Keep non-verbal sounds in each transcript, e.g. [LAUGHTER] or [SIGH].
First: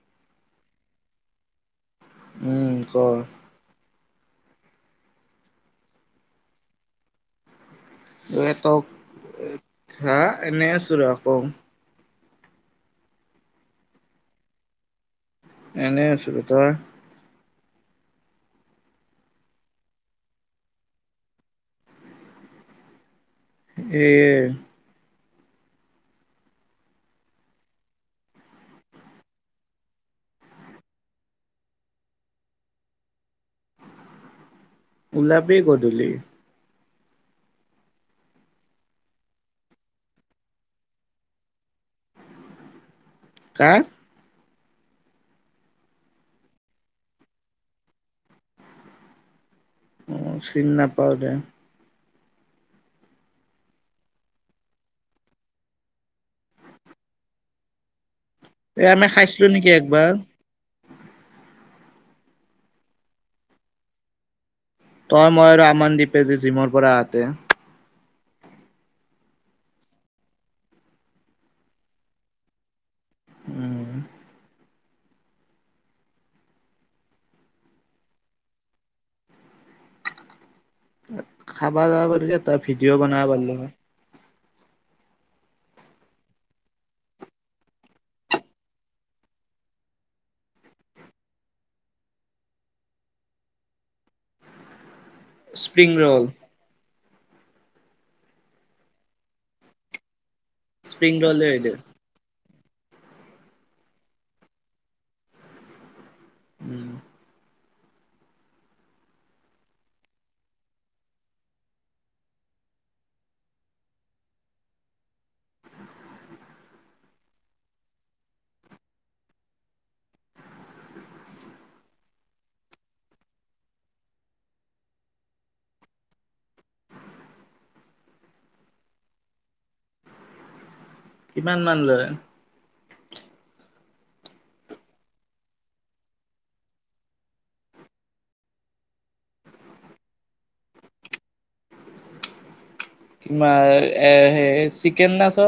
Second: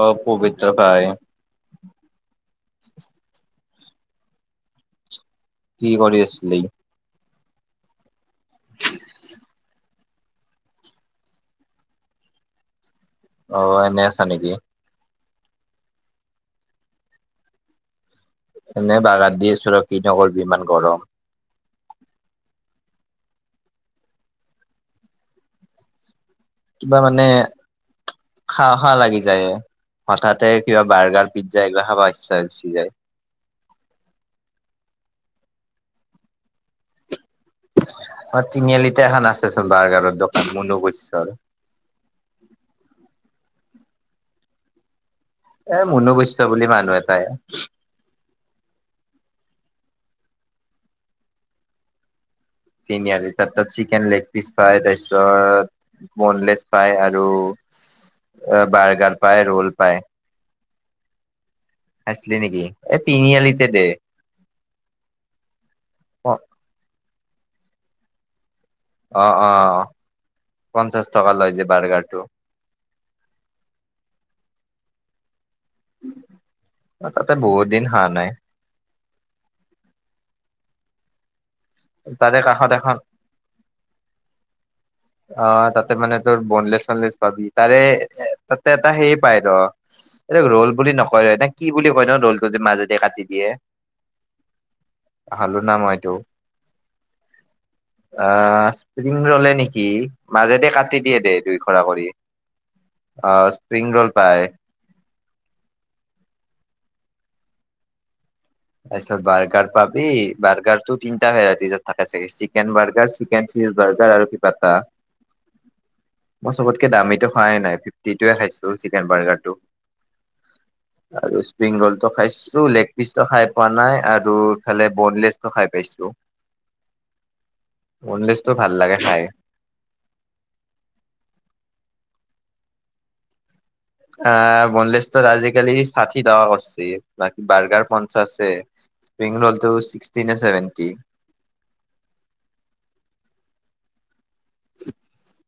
অ পবিত্ৰ ভাই উম ক কি কৰি আছিলি ঁতকা এনে আছো ৰকৌ অনেেছ নেকি এনেই আছো তই এনেই বাগান দি আছো ৰ কি নকৰবি ইমান গৰম এই কিবা মানে খা খা লাগি যায় হঠাতে কিবা বাৰ্গাৰ পিজ্জা এইগিলা খাব ইচ্ছা গুচি যায় ওলাবি গধূলি অ তিনিআলিতে এখন আছেচোন বাৰ্গাৰৰ দোকান মনু বৰ কা এ মনবৈশ্য বুলি মানুহ এটাই অ চিনি নাপাও দে। তিনিআলিৰ তাত-তাত চিকেন লেগপিচ পায় তাৰছত। বনলেছ পায় আৰু এ আমি বাৰ্গাৰ পায় খাইছিলো নেকি ৰোল পায়। একবাৰ আছিলে নেকি এ তিনি আলিতে দে তই মই আৰু অ আমানদ্বীপেযে জিমৰ পৰা আহোতে। অ-অ পঞ্চাছ টকা লৈ যে বাৰ্গাৰটো। উম তাতে বহুত দিন হাঁহ নাই। খাবানা বুলিলে তাৰে এটা কাষত এখন ভিডিঅ' বনাব পাৰিলোঁ হয়। অ তাতে মানে তোৰ বনলেছ চনলেছ পাবি। তাৰে এ-এ তাতে এটা হেইৰি পায় ৰ। এইটো ৰোল বুলি নকয় না কি বুলি কয় না ৰোলটো যে মাজেদি কাটি দিয়ে। [INAUDIBLE] খালোঁ না স্প্ৰিং মই এইটো। ৰল আহ স্প্ৰিংৰলে নি। কি মাজেদি কাটি স্প্ৰিং দিয়ে দেই ৰলে দুই হৈ দে খৰা কৰি অ স্প্ৰিংৰল পায়। [INAUDIBLE] তাৰপিছত বাৰ্গাৰ পাবি। বাৰ্গাৰ টো তিনিটা ভাৰাইটিজত থাকে ছিৰিজ চিকেন বাৰ্গাৰ কেন, চিজ বাৰ্গাৰ আৰু কি বাতা চবতকে দামীটোো খোৱাই নাই ফিফটি টোৱে খাইছিলু চিকেন বাৰগাৰৰ্টো আৰু স্প্ৰিং ৰল টো খাইছো লেগ পিচটো খাই খোৱা নাই আৰু ইফালে বনলেছটো খাই পাইছো। বনলেছটো ভাল লাগে খাই। কিমান মান লে আহ বনলেছটো আজিকালি ষাঠি টকা কৰিছে বা - বাৰ্গাৰ পঞ্চাশে। স্প্ৰিং ৰোল টো ছিক্সটি নে ছেভেণ্টি। বা এ - এ চিকেন না চ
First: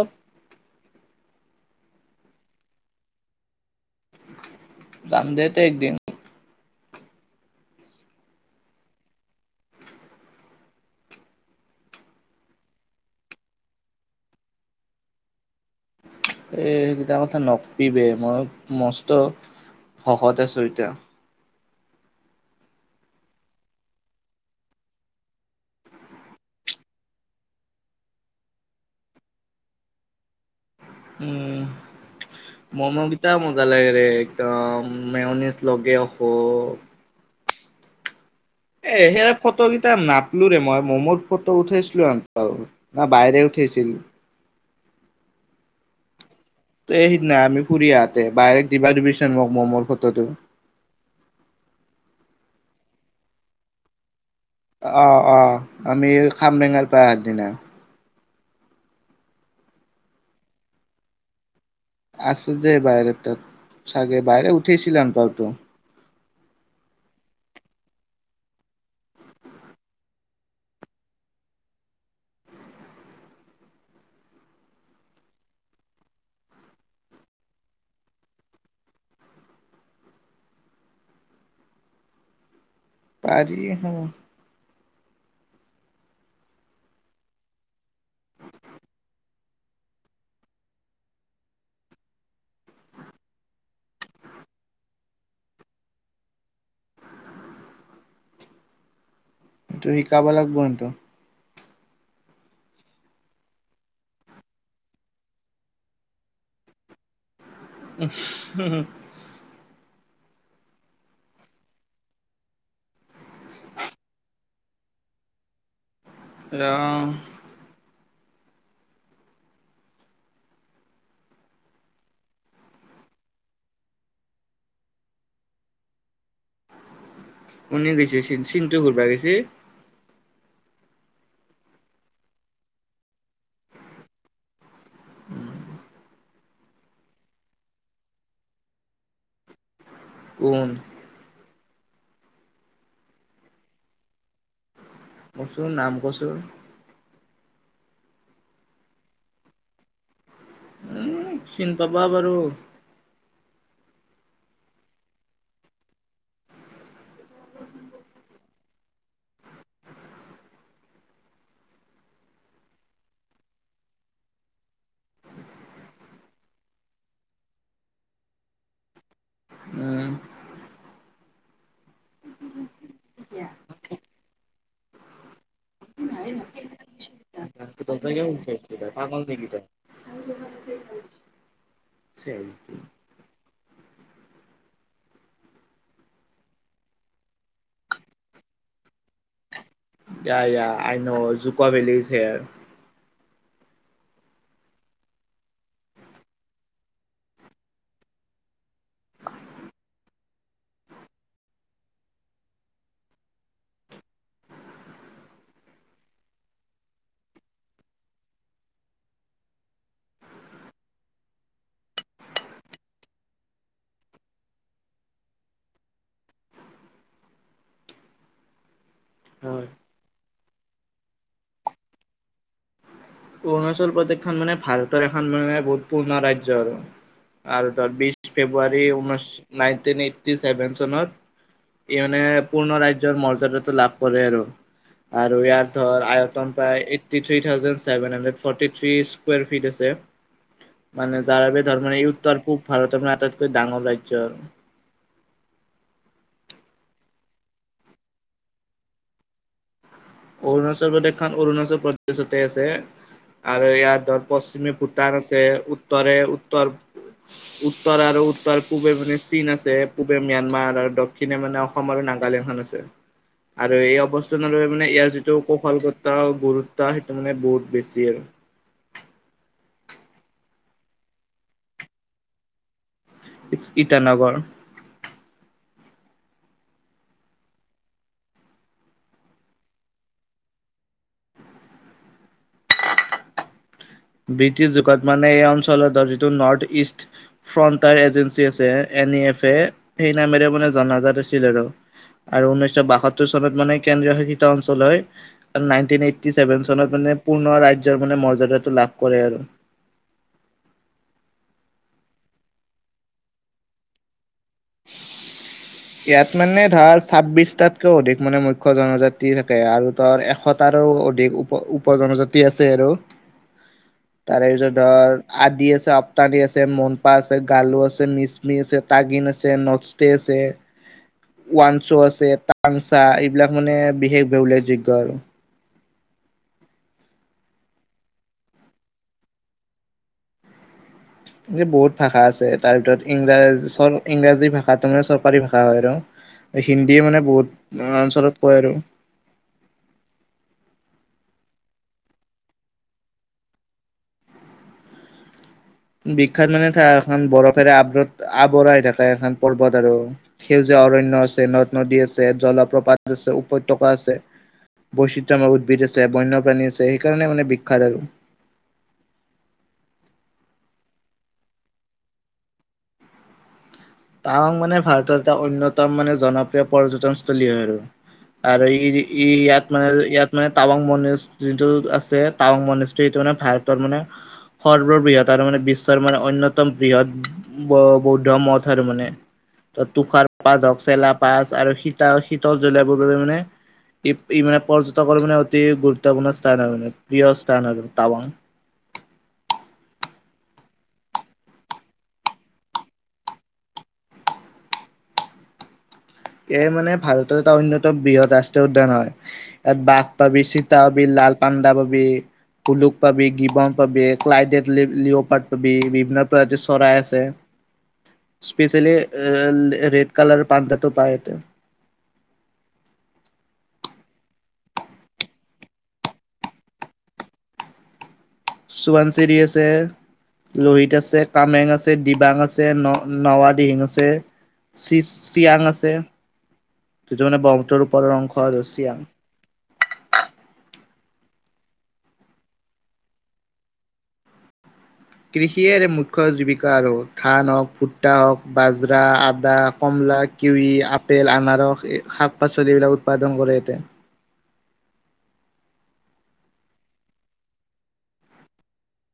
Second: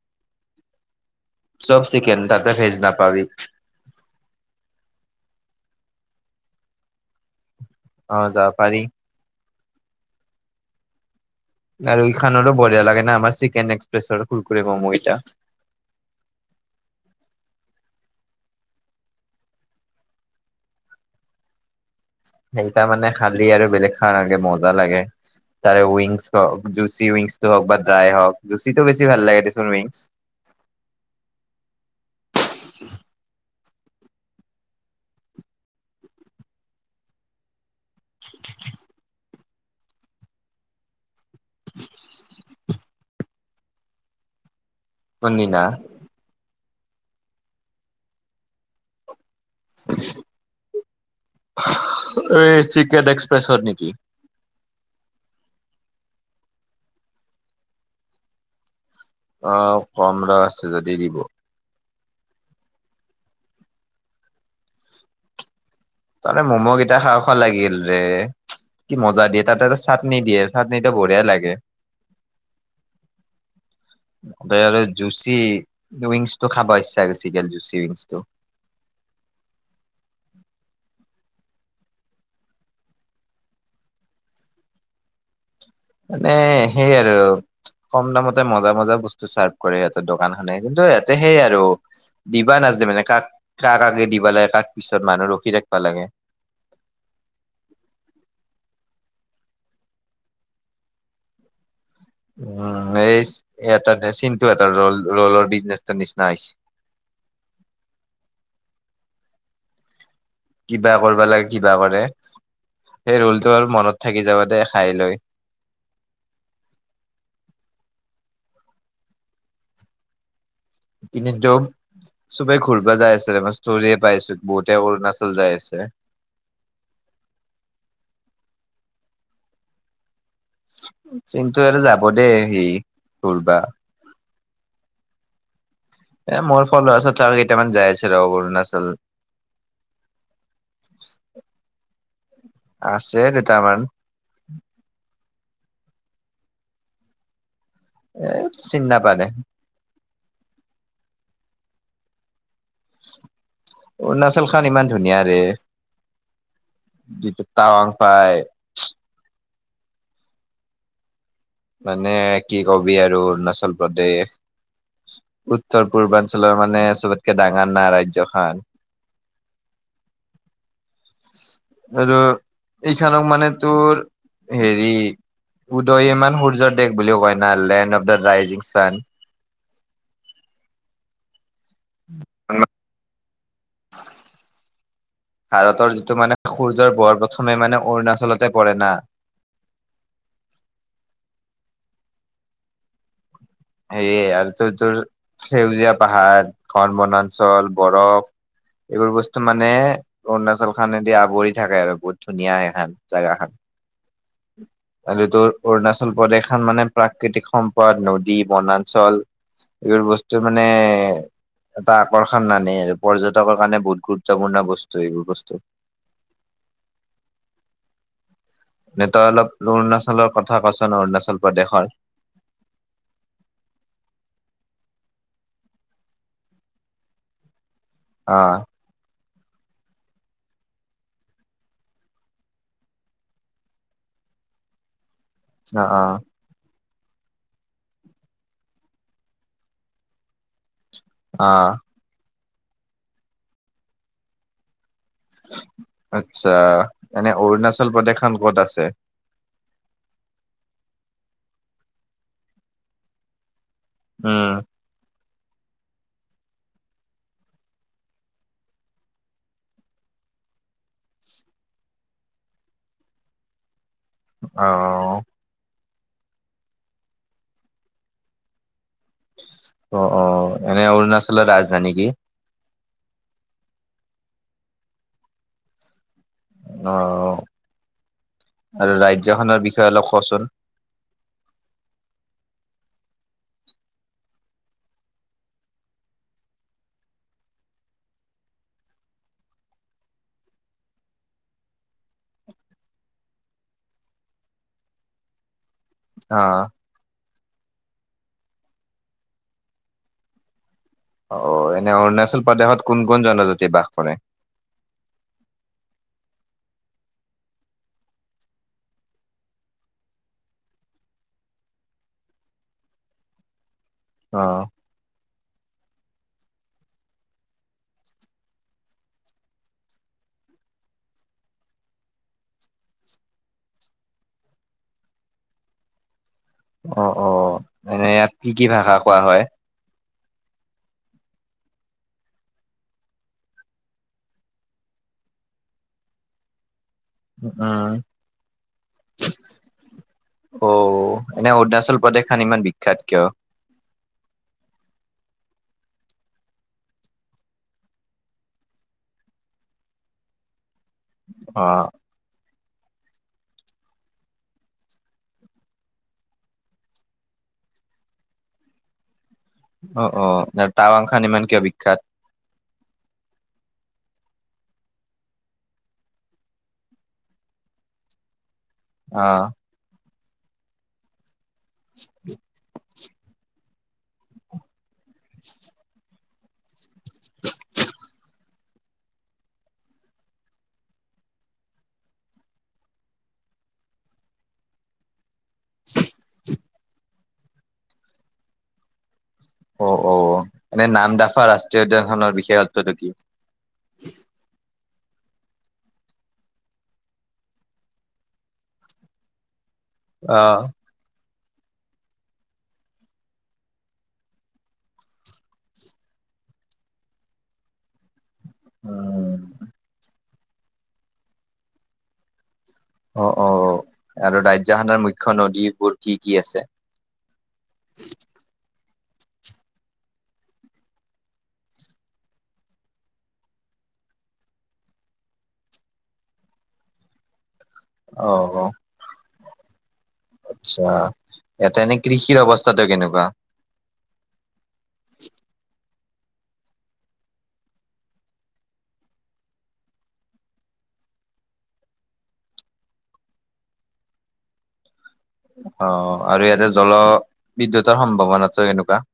চব চিকেন তাতে ভেজ নাপাবি দাম দিয়েতো একদিন হব দা পাৰী আৰু ইখানৰো বঢিয়া লাগেনা আামাৰ চিকেন এক্সপ্ৰেছৰ কুৰকুৰে মমো কেইটা। এ সেইকেইটা কথা নকবি বে মই মস্ত ভকত আছো এতিয়া। সেই তা মানে খালী আৰু বেলেগ খাবা নালগে মজা লাগে। তাৰে উইংছ হওক জুচি উইংছটো হওক বা ড্ৰাই হওক জুচি টো বেছি ভাল লাগে দেচোন উইংছ। উম মমকেইটা মজা লাগে ৰে একদম মেয়নিজ লগে অক এ সেৰা ফটো কেইটা নাপলো ৰে মই মোমোৰ ফটো উঠাইছিলো‌ সেন পাও না বাইৰে উঠেছিল কোনদিনা এই সিদিনা আমি ফুৰি আহাতে বাইৰেক দিবা দিবিচোন মোক মোমোৰ ফটোটো এই চিকেন এক্সপ্ৰেছত নিকি অ অ আমি খামৰেঙাৰ পৰা‌ অহা আগদিনা অ কম ৰ আছে যদি দিব আছে দে বাইৰেৰ তাত চাগে বাইৰে উঠিছিলা যেন পাও ত তাৰে ম'ম' কেইটা খাওঁ খাওঁ লাগিল ৰে। কি মজা দিয়ে তাতে এটা চাটনি দিয়ে চাটনিটো বঢ়িয়া লাগে। [UNINTELLIGIBLE] ত আৰু জুচি উইংছটো খাব ইচ্ছা গৈছে বেছিকে জুচি উইংছটো পাৰি হ, মানে সেই আৰু, কম দামতে মজা মজা বস্তু চাৰ্ভ কৰে আৰু সিহঁতৰ দোকানখনে কিন্তু ইয়াতে হেই আৰু, দিবা নাজেনে মানে কাক কাক কাকে দিবা লাগে কাক পিছত মানুহ ৰখি থাকবা লাগে! সেটো শিকাব লাগিব ইহতক! উম এই এটা চিন্তু এটা ৰল ৰলৰ বিজনেচ নিচিনা হৈছে! হু হু কিবা কৰিবা লাগে কিবা কৰে সেই ৰোলতটো আৰু মনত থাকি যাব দে খাই লৈ। অ ইনে তো ছবে ঘূৰবা যাই আছে ৰে মই ষ্টৰিয়ে পাইছো। বহুতে অৰুণাচল যাই আছে। উনে গৈছে চিন্তু ঘূৰবা গৈছে চিন্ত এ আৰ যাব দেই সি ঘূৰবা [UNINTELLIGIBLE] এ মোৰ ফল আছে ত আৰু কেইটামান যাই আছিল ৰ অৰুণাচল কোন আছে দুটামান কচোন নাম কচোন এ চিন নাপা দে উ চিন পাবা পাৰু অৰুণাচল খন ইমান ধুনীয়া ৰে যিটো টাৱাং পায় মানে কি কবি আৰু অৰুণাচল প্ৰদেশ উত্তৰ পূৰ্বাঞ্চলৰ মানে চবতকে ডাঙাৰ না ৰাজ্যখন উম আৰু এইখনক মানে তোৰ হেৰি উ সূৰ্য দেশ বুলিও কয় না লেণ্ড অফ দা ৰাইজিং চান [UNINTELLIGIBLE] [UNINTELLIGIBLE] ভাৰতৰ যিটো মানে সূৰ্যৰ পোহৰ প্ৰথমে মানে অৰুণাচলতে পৰে না ইয়া ইয়া I know, Dzukou valley is here. সেয়ে আৰু তোৰ - তোৰ সেউজীয়া পাহাৰখন, বনাঞ্চল, বৰফ এইবোৰ বস্তু মানে অৰুণাচলখানে দি আৱৰি থাকে আৰু বহুত ধুনীয়া এখান জাগাখান। আৰু তোৰ অৰুণাচল প্ৰদেশখন মানে প্ৰাকৃতিক সম্পদ ন ই বনাঞ্চল এইবোৰ বস্তু মানে এটা আকৰ্ষণ নানে আৰু পৰ্যটকৰ কাৰণে বহুত গুৰুত্বপূৰ্ণ বস্তু এইবোৰ বস্তু। নে তই অলপ হয় অৰুণাচলৰ কথা কচোন অৰুণাচল প্ৰদেশৰ? অৰুণাচল প্ৰদেশখন মানে ভাৰতৰ এখন মানে বহুত পূৰ্ণ ৰাজ্য আৰু তাৰ বিশ অ', ফেব্ৰুৱাৰী ঊনৈছ নাইনটিন এইটি ছেভেন চনত ই মানে পূৰ্ণ ৰাজ্যৰ মৰ্যাদাটো লাভ কৰে আৰু। আৰু ইয়াত অ', ধৰ অ', আয়তন পায় এইটী থ্ৰি থাওজেণ্ডছ তাৰ বানে মানে ফৰ্টি থ্ৰি স্কুৱাৰ ফিট আছে, মানে যাৰ বাবে অ', ধৰ মানে এই উত্তৰ পুৱ ভাৰতৰ মানে আটাইতকৈ ডাঙৰ ৰাজ্য আৰু। আচ্ছা, এনে অৰুণাচল প্ৰদেশখন ক'ত আছে? অৰুণাচল প্ৰদেশখন অৰুণাচল প্ৰদেশতে আছে আৰু ইয়াত ধৰ উম, পশ্চিমে পুত দান আছে, উত্তৰে উত্তৰ উত্তৰ আৰু উত্তৰ পূ্বে মানে চীন আছে, পূবে ম্যানমাৰ আৰু দ ক্ষীনে মানে অসম আৰু নাগালেণ্ডখন আছে আৰু এই অৱস চনলৈ মানে ইয়াৰ অ', যিটো কৌশালগত গুৰুত্বা সেইটো মানে বহুত বেছি আৰু। অ অ, এনে অৰুণাচলৰ ৰাজধানী কি? ইটছ ইটানগৰ। অ আৰু ৰাজ্যখনৰ বিষয়ে অলপ কচোন? ব্ৰিটিছ যুগত মানে এই অঞ্চলত ধৰ যিটো নৰ্থ ইষ্ট ফ্ৰণ্টায়াৰ এজেঞ্চি আছে, এন ই এফ এ সেই নামেৰে মানে জনাজাত আছিল আৰু। আৰু ঊনৈশ বাসত্তৰ চনত মানে কেন্দ্ৰীয় শাসিত অঞ্চল হয় আৰু নাইন টেন‌ এইটি‌ অ', চেভেন চনত মানে পূৰ্ণ ৰাজ্যৰ মানে মৰ্যদাটো লাভ কৰে আৰু। অ এনে অৰুণাচল প্ৰদেশত কোন কোন জনজাতি বাস কৰে? [INAUDIBLE] ইয়াত মানে ধাৰ ছাব্বিশটাতকৈও অধিক মানে মুখ্য জনজাতি থাকে আৰু তাৰ এশত তাৰো অধিক উপ - উপ জনজাতি আছে আৰু। [INAUDIBLE] তাৰেপিছত ধৰ আদি আছে, আপ্তানি আছে, মনপা আছে, গালু আছে, মিচমি আছে, তাগিন আছে, নক্স তে আছে। ওৱানছো আছে, টাংচা এইবিলাক মানে বিশেষভাৱে উল্লেখযোগ্য আৰু। অ অ, এনে ইয়াত কি কি ভাষা কোৱা হয়? ইয়াতে বহুত ভাষা আছে তাৰ ভিতৰত ইংৰাজ চ ইংৰাজী ভাষাটো মানে চৰকাৰী ভাষা হয় আৰু। এ হিন্দীয়ে মানে বহুত উম, অঞ্চলত কয় আৰু। অ, এনে অৰুণাচল প্ৰদেশখান ইমান বিখ্যাত কিয়? বিখ্যাত মানে তাত এখন বৰফেৰে আবৰত আৱৰা হৈ থাকে এখন পৰ্বত আৰু। সেউজীয়া অৰণ্য আছে, নদ - অ', নদী আছে, জলপ্ৰপাত আছে, উপত্যকা আছে বৈচিত্ৰময় উদ্ভিদ আছে, বন্যপ্ৰাণী আছে সেইকাৰণে মানে বিখ্যাত আৰু। অ অ, তাৰ তাৱাংখান ইমান কিয় বিখ্যাত? টাৱাং মানে ভাৰতৰ এটা অন্যতম মানে জনপ্ৰিয় পৰ্যটনস্থলী হয় আৰু, আৰু ই ই অ', ইয়াত মানে ইয়াত মানে টাৱাং মণিছ যিটো আছে টাৱাং মণিছ- এইটো মানে ভাৰতৰ মানে সৰ্ববৃহৎ আৰু মানে বিশ্বৰ মানে অন্য- তম বৃহৎ ব বৌদ্ধ মথ আৰু মানে। ত তুষাৰ পাত, হকচেলা পাচ, আৰু শীতা শীতল জলবায়ুৰ বাবে মানে- ই ই মানে পৰ্যটকৰ মানে অতি গুৰুত্বপূৰ্ণ স্থান আৰু মানে প্ৰিয় স্থান হয় বহুত টাৱাং। অ অ এনে নাম দাফা ৰাষ্ট্ৰীয় উদ্যানখনৰ বিশেষত্বটো কি? এইয়া মানে ভাৰতৰ এটা অন্যতম বৃহৎ ৰাষ্ট্ৰীয় উদ্যান হয় ইয়াত বাঘ অ পাবি চিতা- পাবি লাল পাণ্ডা পাবি। কুলুক পাবি, গিবন পাবি, ক্লাইডে লিঅ'পাত পাবি বিভিন্ন প্ৰজতিৰ চৰাই আছে। [INAUDIBLE] স্পেচিয়েলি উম ৰেড কালাৰ পাণ্ডাটো পায় এইয়াতে। অ অ, আৰু ৰাজ্যখনৰ মুখ্য নদীবোৰ কি কি আছে? [UNINTELLIGIBLE] সোৱনশিৰি আছে, লোহিত আছে, কামেং আছে, দিবাং আছে, ন ন দিহিং আছে, চি চিয়াং আছে যিটো মানে ব্ৰক্ষ্মপুত্ৰৰ ওপৰৰ অ অংশ আৰু অ চিয়াং। আচ্ছা, এইয়াতে এনে কৃষিৰ অৱস্থাটো কেনেকুৱা? কৃষিৰে মুখ্য জীৱিকা আৰু ধান হওক, ফুট্টা হওক, বাজ্ৰা, আদা, কমলা - কিউৰি, আপেল, আনাৰস, শাক পাচলিবিলাক উৎপাদন কৰে সিহঁতে। অ আৰু ইয়াতে জলবিদ্যুতৰ সম্ভাৱনাতো কেনেকুৱা?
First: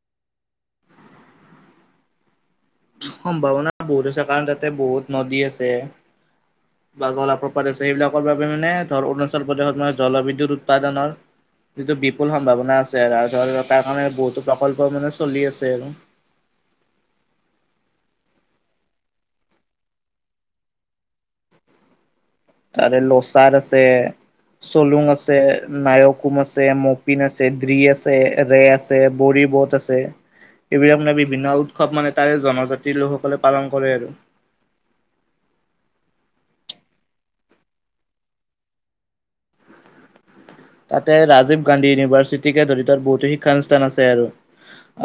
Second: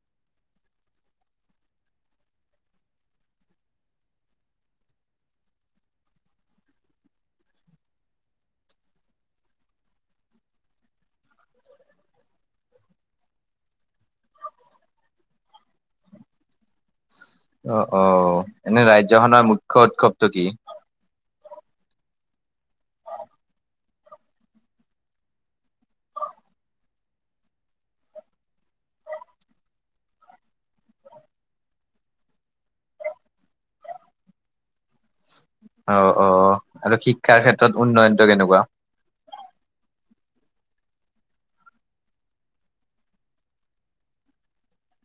সম্ভাৱনা বহুত আছে কাৰণ তাতে বহুত নদী আছে। [INAUDIBLE] বা জলাপ্ৰপাত আছে সেইবিলাকৰ বাবে মানে ধৰ অৰুণাচল প্ৰদেশত মানে জলবিদ্যয়ুৎ উৎপাদনৰ - যিটো বিপুল সম্ভাৱনা আছে আৰু, ধৰ তাৰ কাৰণে বহুতো প্ৰকল্প মানে চলি আছে আৰু। অ অ, এনে ৰাজ্যখনৰ মুখ্য উৎসৱটো কি? তাৰে লোচাৰ আছে। চলুং আছে, নায়কুম আছে, মপিন আছে, ড্ৰ্ৰী আছে, ৰে আছে, বৰিবত আছে - আছে, সেইবিলাক মানে বিভিন্ন উৎসৱ মানে তাৰে জনজাতিৰ লোকসকলে পালন কৰে আৰু। অ অ, আৰু শিক্ষাৰ ক্ষেত্ৰত উন্নয়নটো কেনেকুৱা? তাতে ৰাজীৱ গান্ধী ইউনিভাৰ্চিটিকে ধৰি বহুতো শিক্ষানুষ্ঠান আছে আৰু।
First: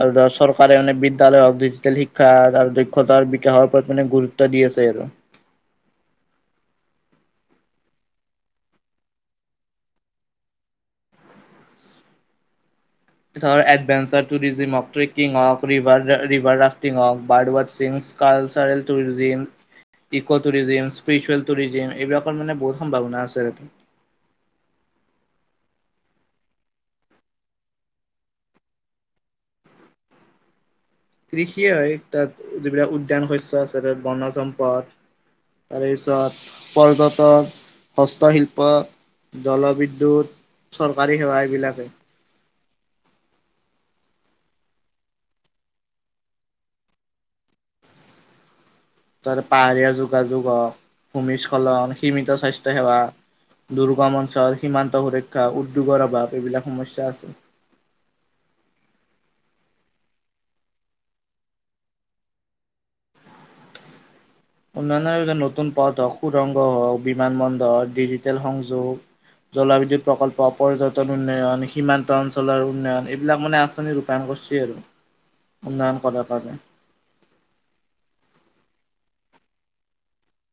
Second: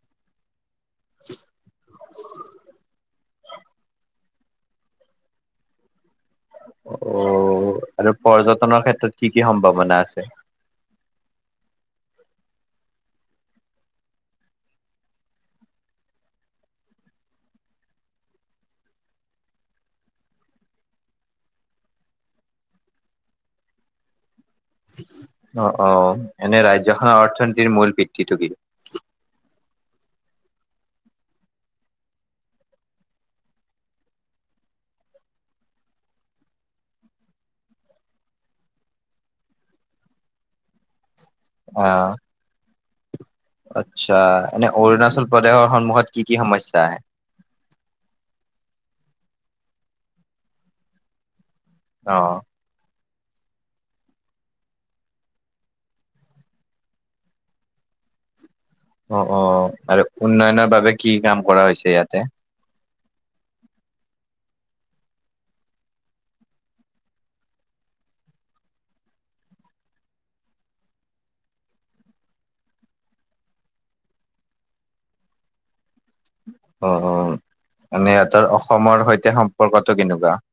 আৰু দৰচল - তাৰে মানে বিদ্যালয় হওক ডিজিটেল শিক্ষা আৰু দক্ষতাৰ বিকাশৰ ওপৰত মানে গুৰুত্ব দি আছে আৰু। অ, আৰু পৰ্যটনৰ ক্ষেত্ৰত কি কি সম্ভাৱনা আছে? ধৰ এডভেঞ্চাৰ টুৰিজিম হওক, ট্ৰেকিং হওক, ৰিভাৰ ৰা ৰিভাৰ ৰাফটিং হওক, বাৰ্ড ৱাচিং - cultural tourism - eco tourism, spiritual tourism, এইবিলাকৰ মানে বহুত সম্ভাৱনা আছে তাতে। অ অ, এনে ৰাজ্যখনৰ অৰ্থনীতিৰ মূল ভিত্তিটো কি? কৃষিয়ে হয়, তাত যিবিলাক উদ্যান শস্য আছে তাত বনজ সম্পদ - তাৰে পিছত পৰ্যটক, হস্তশিল্প- জলবিদ্যুৎ চৰকাৰী সেৱা এইবিলাকে। আহ আচ্ছা, এনে অৰুণাচল প্ৰদেশৰ সন্মুখত কি কি সমস্যা আহে? তাৰে পাহাৰীয়া যোগাযোগ হ‌ওক, ভূমিস্খলন, সীমিত অ'। স্বাস্থ্য- সেৱা, দুৰ্গম অঞ্চল, সীমান্ত সুৰক্ষা, উদ্যোগৰ অভাৱ এইবিলাক সমস্যা আছে। অ অ আৰু উন্নয়নৰ বাবে কি কি কাম কৰা হৈছে ইয়াতে? উন্নয়নৰ বাবে নতুন পদ হওক, সুুৰংগ হওক, বিমানবন্দৰ, ডিজিটেল সংযোগ - জলবিদ্যুৎ প্ৰকল্প পৰ্যটন উন্নয়ন সীমান্ত অঞ্চলৰ উন্নয়ন এইবিলাক মানে আঁচনিৰূপ। প্ৰষ্ঠান গোষ্ঠী আৰু উন্নয়ন [UNINTELLIGIBLE] অ অ মানে সিহঁতৰ অসমৰ সৈতে সম্পৰ্কটো কেনেকুৱা।